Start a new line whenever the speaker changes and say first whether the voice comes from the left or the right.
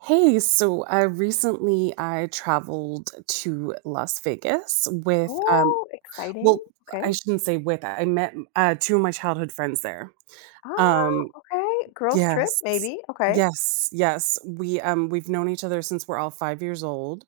right: Hey, recently I traveled to Las Vegas with,
left: Oh, exciting.
right: well,
left: Okay.
right: I shouldn't say with. I met two of my childhood friends there.
left: Oh,
right: Um,
left: okay. Girls trip
right: yes,
left: maybe. Okay.
right: yes. We've known each other since we're all 5 years old,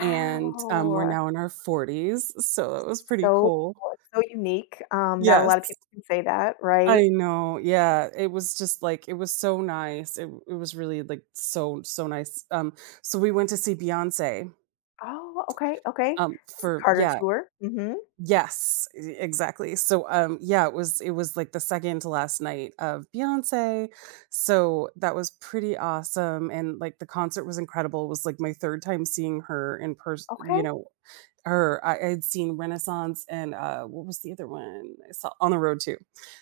right: and we're now in our forties, so that was pretty
left: So
right: cool.
left: cool, so unique. Not a lot of
right: Yes,
left: people can say that, right?
right: I know. Yeah, it was just like it was so nice. It was really like so nice. So we went to see Beyonce.
left: Oh, okay, okay. So
right: For
left: Carter
right: yeah,
left: tour. Mhm.
right: yes, e Exactly. Yeah, it was, like, the second to last night of Beyoncé, so that was pretty awesome, and, like, the concert was incredible. It was, like, my 3rd time seeing her in person.
left: Okay,
right: You know, her I had seen Renaissance and, what was the other one I saw? On the Road too.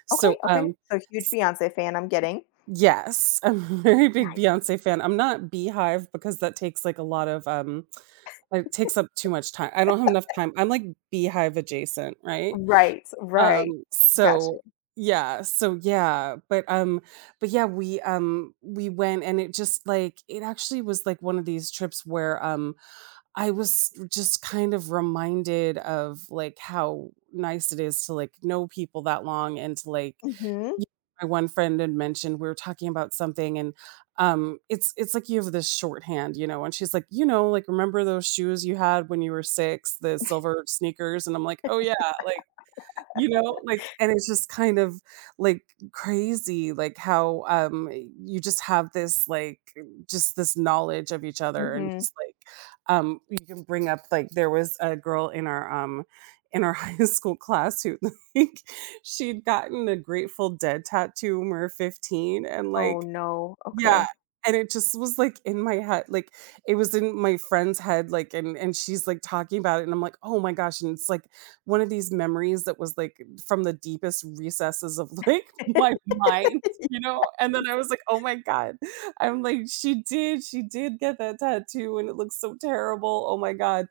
right: So,
left: okay, okay.
right: um
left: So huge Beyoncé fan, I'm getting.
right: yes, I'm a very big
left: Nice.
right: Beyoncé fan. I'm not Beehive because that takes, like, a lot of, it takes up too much time. I don't have enough time. I'm, like, Beehive adjacent, right?
left: Right, right.
right: Um,
left: Gotcha.
right: so yeah, so, but yeah, we we went and it just, like it actually was, like, one of these trips where, I was just kind of reminded of, like, how nice it is to, like, know people that long and to, like,
left: Mhm,
right: Y My one friend had mentioned we were talking about something, and it's like you have this shorthand, you know, and she's like, "You know, like, remember those shoes you had when you were 6, the silver sneakers?" And I'm like, "Oh, yeah," like and it's just kind of, like, crazy, like, how, you just have this, like, just this knowledge of each other and
left: mhm.
right: just, like, you can bring up like, there was a girl in our high school class who, like she'd gotten a Grateful Dead tattoo when we were 15 and,
left: Oh,
right: like,
left: no.
right: yeah,
left: Okay.
right: and it just was, like, in my head, like, it was in my friend's head, like, and she's, like, talking about it, and I'm like, "Oh my gosh," and it's, like, one of these memories that was, like, from the deepest recesses of, like, my mind, you know. And then I was like, "Oh my god," I'm like, "She did get that tattoo, and it looks so terrible, oh my god,"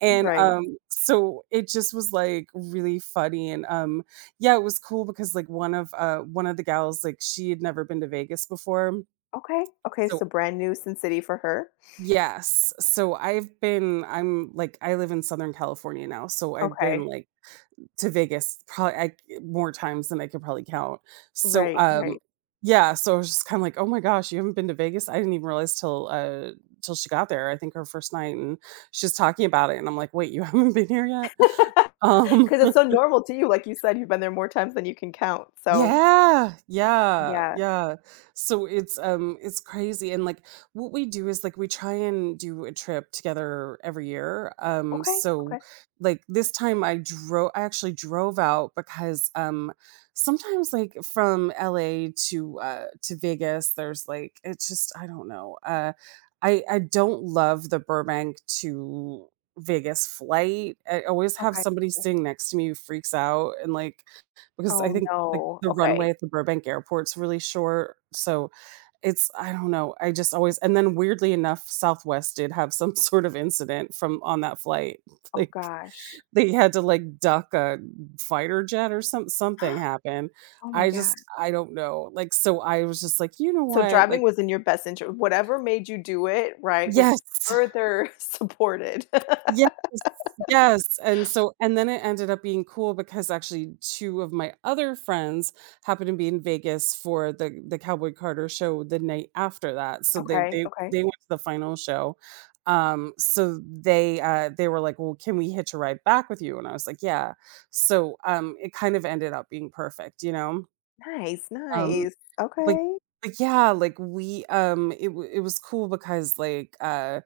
right: and,
left: Right.
right: so it just was, like, really funny, and, yeah, it was cool because, like, one of the gals, like, she had never been to Vegas before
left: Okay, okay,
right: so
left: so brand new Sin City for her.
right: yes. So I'm, like, I live in Southern California now, so I've been,
left: Okay.
right: like, to Vegas probably I more times than I could probably count. So,
left: Right,
right: um
left: right.
right: yeah, so I was just kinda like, "Oh my gosh, you haven't been to Vegas?" I didn't even realize till she got there, I think her first night, and she's talking about it, and I'm like, "Wait, you haven't been here yet?" Um
left: 'Cause it's so normal to you, like you said, you've been there more times than you can count, so
right: Yeah, yeah,
left: yeah.
right: yeah. So it's crazy and like what we do is like we try and do a trip together every year.
left: Okay,
right: So
left: okay,
right: like this time I actually drove out because sometimes like from LA to Vegas there's like it's just I don't know. I don't love the Burbank to Vegas flight. I always have
left: okay,
right: somebody
left: okay.
right: sitting next to me who freaks out and like because I
left: Oh,
right: think, like,
left: no.
right: the runway
left: Okay.
right: at the Burbank Airport's really short, so it's I don't know, I just always and then weirdly enough, Southwest did have some sort of incident from on that flight,
left: Oh,
right: like,
left: gosh.
right: they had to, like, duck a fighter jet or something happened.
left: Oh my
right: I
left: god.
right: just I don't know, like, so I was just like, "You know
left: So
right: what?" Like
left: driving was in your best interest, whatever made you do it, right, was
right: yes.
left: further supported.
right: Yes, yes, and so and then it ended up being cool because actually 2 of my other friends happened to be in Vegas for the Cowboy Carter show the night after that, so they
left: Okay,
right: they
left: okay.
right: they went to the final show. So they were like, "Well, can we hitch a ride back with you?" And I was like, "Yeah," so, it kind of ended up being perfect, you know.
left: Nice,
right: um,
left: nice.
right: but
left: Okay.
right: but yeah, like, it w it was cool because, like,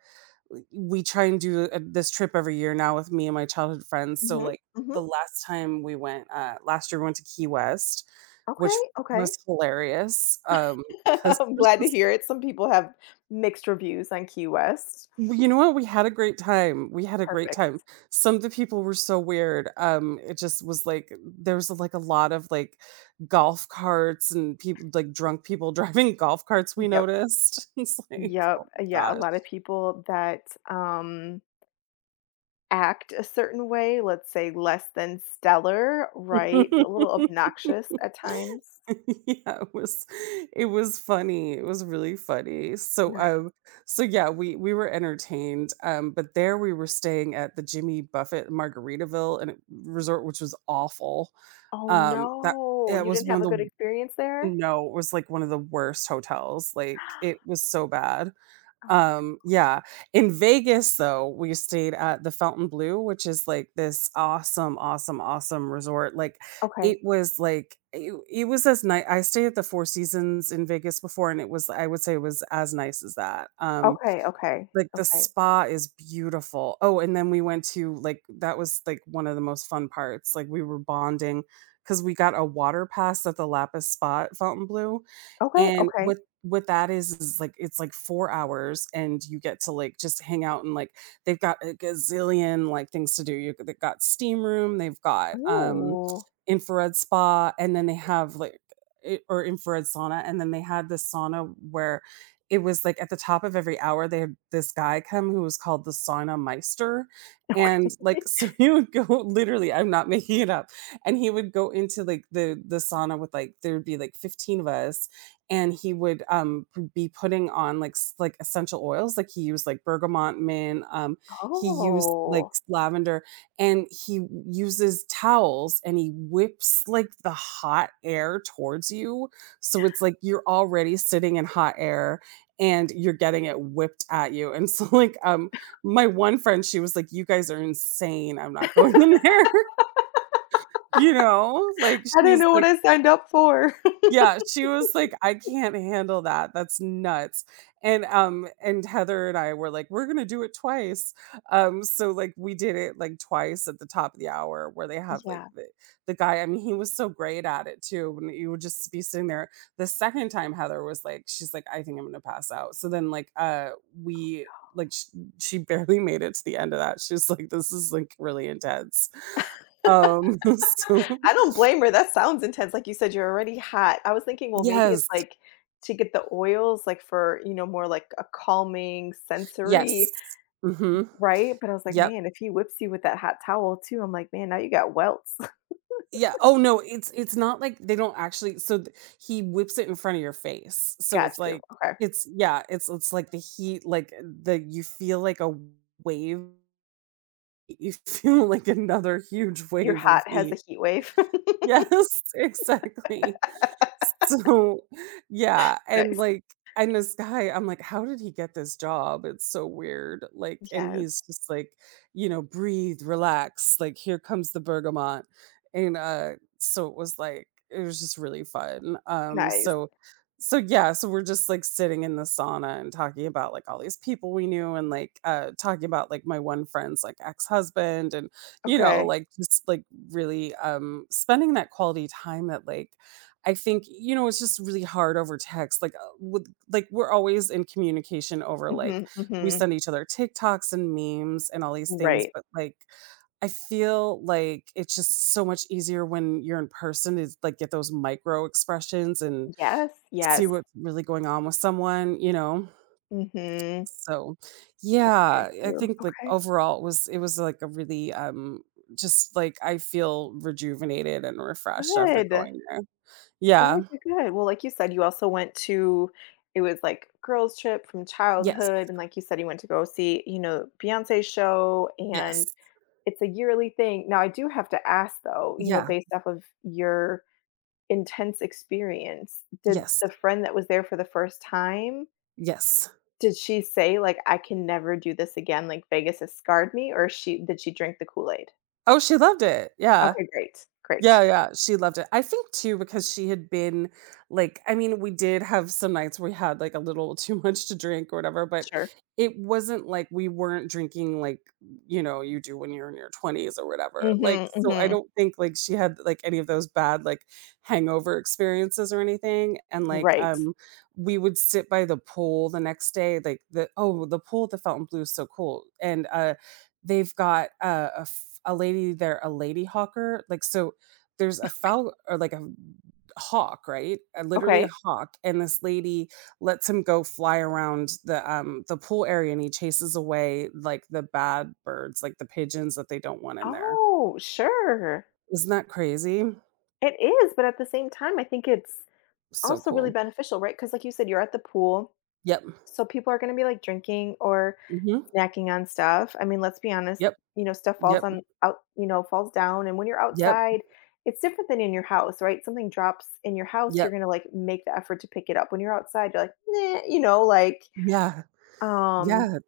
right: we try and do this trip every year now with me and my childhood friends. So
left: Mhm,
right: like
left: mhm.
right: the last time we went, last year we went to Key West,
left: Okay,
right: which
left: okay.
right: was hilarious.
left: I'm glad to hear it. Some people have mixed reviews on Key West.
right: You know what, we had a great time. We had a great
left: Perfect.
right: time. Some of the people were so weird. It just was like there was like a lot of like golf carts and people like drunk people driving golf carts. We
left: Yep.
right: noticed. It's like,
left: Yep.
right: oh my
left: Yeah, a lot of people that um act a certain way, let's say less than stellar,
right: gosh.
left: right? A little obnoxious at times.
right: Yeah, it was funny. It was really funny.
left: Nice.
right: So yeah, we were entertained. But there we were staying at the Jimmy Buffett in Margaritaville and resort, which was awful.
left: Oh
right: That
left: no,
right: It
left: you
right: was
left: didn't
right: one
left: have
right: of
left: a
right: the
left: good experience there?
right: no, it was like one of the worst hotels. Like it was so bad.
left: Oh,
right: Yeah. In Vegas, though, we stayed at the Fountain Blue, which is like this awesome, awesome, awesome resort. Like it
left: okay.
right: was like it was as nice. I stayed at the Four Seasons in Vegas before, and it was I would say it was as nice as that.
left: Okay, okay.
right: Like, the
left: Okay.
right: spa is beautiful. Oh, and then we went to, like that was, like, one of the most fun parts, like, we were bonding because we got a water pass at the Lapis Spa at Fontainebleau,
left: Okay,
right: and
left: okay.
right: what that is, like it's, like, 4 hours, and you get to, like, just hang out and, like they've got a gazillion, like, things to do. You They've got steam room, they've got,
left: Oh.
right: infrared spa, and then they have, like, I or infrared sauna, and then they had this sauna where it was like at the top of every hour they had this guy come who was called the sauna meister, and like so he would go literally I'm not making it up, and he would go into like the sauna with like there would be like 15 of us, and he would be putting on like like essential oils, like he used like bergamot mint, he used like
left: Oh.
right: lavender, and he uses towels and he whips like the hot air towards you, so it's like you're already sitting in hot air and you're getting it whipped at you. And so, like, my one friend, she was like, "You guys are insane. I'm not going in there." You know? Like,
left: I didn't
right: she's
left: know what
right: like
left: I signed up for.
right: yeah, she was like, "I can't handle that, that's nuts." And Heather and I were like, "We're gonna do it twice." So, like, we did it, like, twice at the top of the hour where they have, like,
left: Yeah.
right: the guy I mean, he was so great at it too, and you would just be sitting there. The second time Heather was like she's like, "I think I'm gonna pass out." So then, like, we like, sh she barely made it to the end of that. She was like, "This is, like, really intense." So
left: I don't blame her, that sounds intense, like you said, you're already hot. I was thinking, well, maybe it's,
right: yes,
left: like, to get the oils, like, for, more, like, a calming
right: yes.
left: sensory,
right: Mhm.
left: right? But I was like,
right: Yep.
left: "Man, if he whips you with that hot towel too," I'm like, "Man, now you got welts."
right: Yeah. Oh, no, it's not like they don't actually so th he whips it in front of your face. So
left: Got
right: it's
left: you,
right: like
left: okay.
right: it's yeah, it's like the heat, like, the you feel like a wave. You feel like another huge
left: Your
right: wave of
left: hot, has a
right: heat.
left: heat wave.
right: Yes, exactly. So, yeah, and,
left: Nice.
right: like and this guy, I'm like, "How did he get this job? It's so weird." Like, and
left: Yes,
right: he's just like, you know, "Breathe, relax, like, here comes the bergamot." And, uh, so it was, it was just really fun.
left: nice,
right: So, yeah, so we're just, like, sitting in the sauna and talking about, like, all these people we knew, and, like, talking about, like, my one friend's, like, ex-husband and, you know,
left: okay.
right: like, just, like, really, spending that quality time that, like, I think, you know, it's just really hard over text, like, we're always in communication over, like
left: Mhm,
right: we
left: mhm.
right: send each other TikToks and memes and all these things,
left: Right.
right: but, like, I feel like it's just so much easier when you're in person to like, get those micro expressions and
left: Yes,
right: see
left: yes.
right: what's really going on with someone, you know?
left: Mhm.
right: So,
left: That's very
right: yeah, I
left: true.
right: think, like,
left: Okay,
right: overall it was, like, a really, just, like, I feel rejuvenated and refreshed after
left: good.
right: going there. Yeah.
left: Good, good, good. Well, like you said, you also went to, it was like girls' trip from
right: Yes.
left: childhood, and like you said, you went to go see, Beyonce's show, and
right: Yes.
left: it's a yearly thing. Now, I do have to ask though, you know,
right: Yeah.
left: based off of your intense experience, did
right: Yes.
left: the friend that was there for the first time,
right: Yes.
left: did she say like, "I can never do this again, like Vegas has scarred me," or she did she drink the Kool-Aid?
right: Oh, she loved it. Yeah.
left: Okay, great,
right: Yeah,
left: great,
right: yeah, she loved it. I think too because she had been like I mean, we did have some nights where we had like a little too much to drink or whatever, but
left: sure.
right: it wasn't like we weren't drinking like, you know, you do when you're in your 20s or whatever.
left: Mhm,
right: Like, so I
left: mhm.
right: don't think like she had like any of those bad like hangover experiences or anything. And like
left: Right.
right: We would sit by the pool the next day, like the oh, the pool at the Fountain Blue is so cool. And They've got a lady there, a lady hawker. Like so, there's a fowl or like a hawk, right? Literally a
left: Okay.
right: hawk, and this lady lets him go fly around the pool area, and he chases away, like, the bad birds, like the pigeons that they don't want in there.
left: Oh, sure.
right: Isn't that crazy?
left: It is, but at the same time, I think it's
right: So
left: also really
right: cool.
left: beneficial, right? Because, like you said, you're at the pool.
right: Yep.
left: So people are going to be like drinking or
right: Mhm.
left: snacking on stuff. I mean, let's be honest,
right: Yep,
left: you know, stuff falls
right: yep,
left: on out, you know, falls down. And when you're
right: yep,
left: outside, it's different than in your house, right? Something drops in your house,
right: yep.
left: you're going to like make the effort to pick it up. When you're outside, you're like, nah, you know, like,
right: Yeah,
left: um,
right: yeah,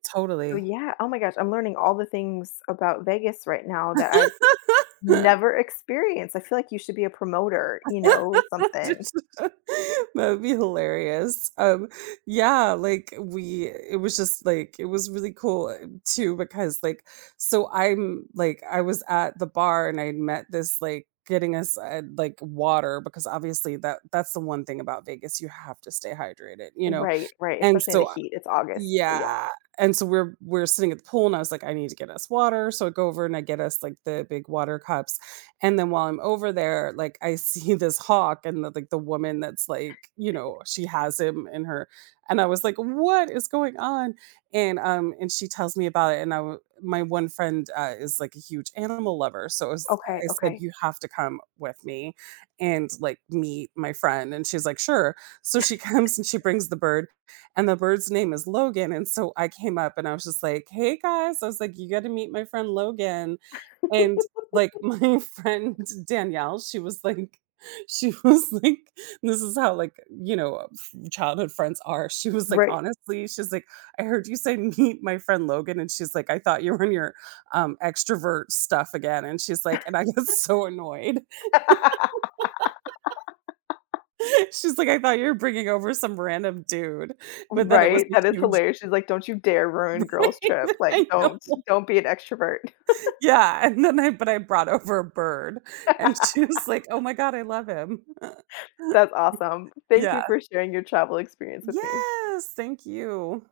left: so
right: totally.
left: yeah, oh my gosh, I'm learning all the things about Vegas right now that I've never experienced. I feel like you should be a promoter, you know, something.
right: Just- that would be hilarious. Yeah, like we, it was just like, it was really cool too, because like, so I'm like, I was at the bar, and I met this like, getting us like water because obviously that's the one thing about Vegas, you have to stay hydrated, you know,
left: Right, right,
right: and
left: especially in the
right: so
left: heat. It's August, so yeah.
right: yeah, and so we're sitting at the pool, and I was like, "I need to get us water," so I go over and I get us, like, the big water cups, and then while I'm over there, like, I see this hawk and the like, the woman that's, like, you know, she has him in her and I was like, "What is going on?" And she tells me about it, and I w my one friend, is, like, a huge animal lover, so I was
left: Okay,
right: I said,
left: okay.
right: "You have to come with me and, like, meet my friend," and she's like, "Sure." So she comes and she brings the bird, and the bird's name is Logan. And so I came up and I was just like, hey guys, I was like, you got to meet my friend Logan. And like my friend Danielle, she was like, she was like, this is how like, you know, childhood friends are. She was like,
left: Right.
right: honestly, she's like, I heard you say meet my friend Logan. And she's like, I thought you were in your extrovert stuff again. And she's like, and I got so annoyed. She's like, I thought you were bringing over some random dude, but then it was
left: Right,
right: a
left: that is
right: huge
left: hilarious. She's like, "Don't you dare ruin girls' trip. Like,
right: I know.
left: don't be an extrovert."
right: Yeah, and then I but I brought over a bird, and she was like, "Oh my god, I love him."
left: That's awesome. Thank
right: Yeah.
left: you for sharing your travel experience with me.
right: Yes, thank you.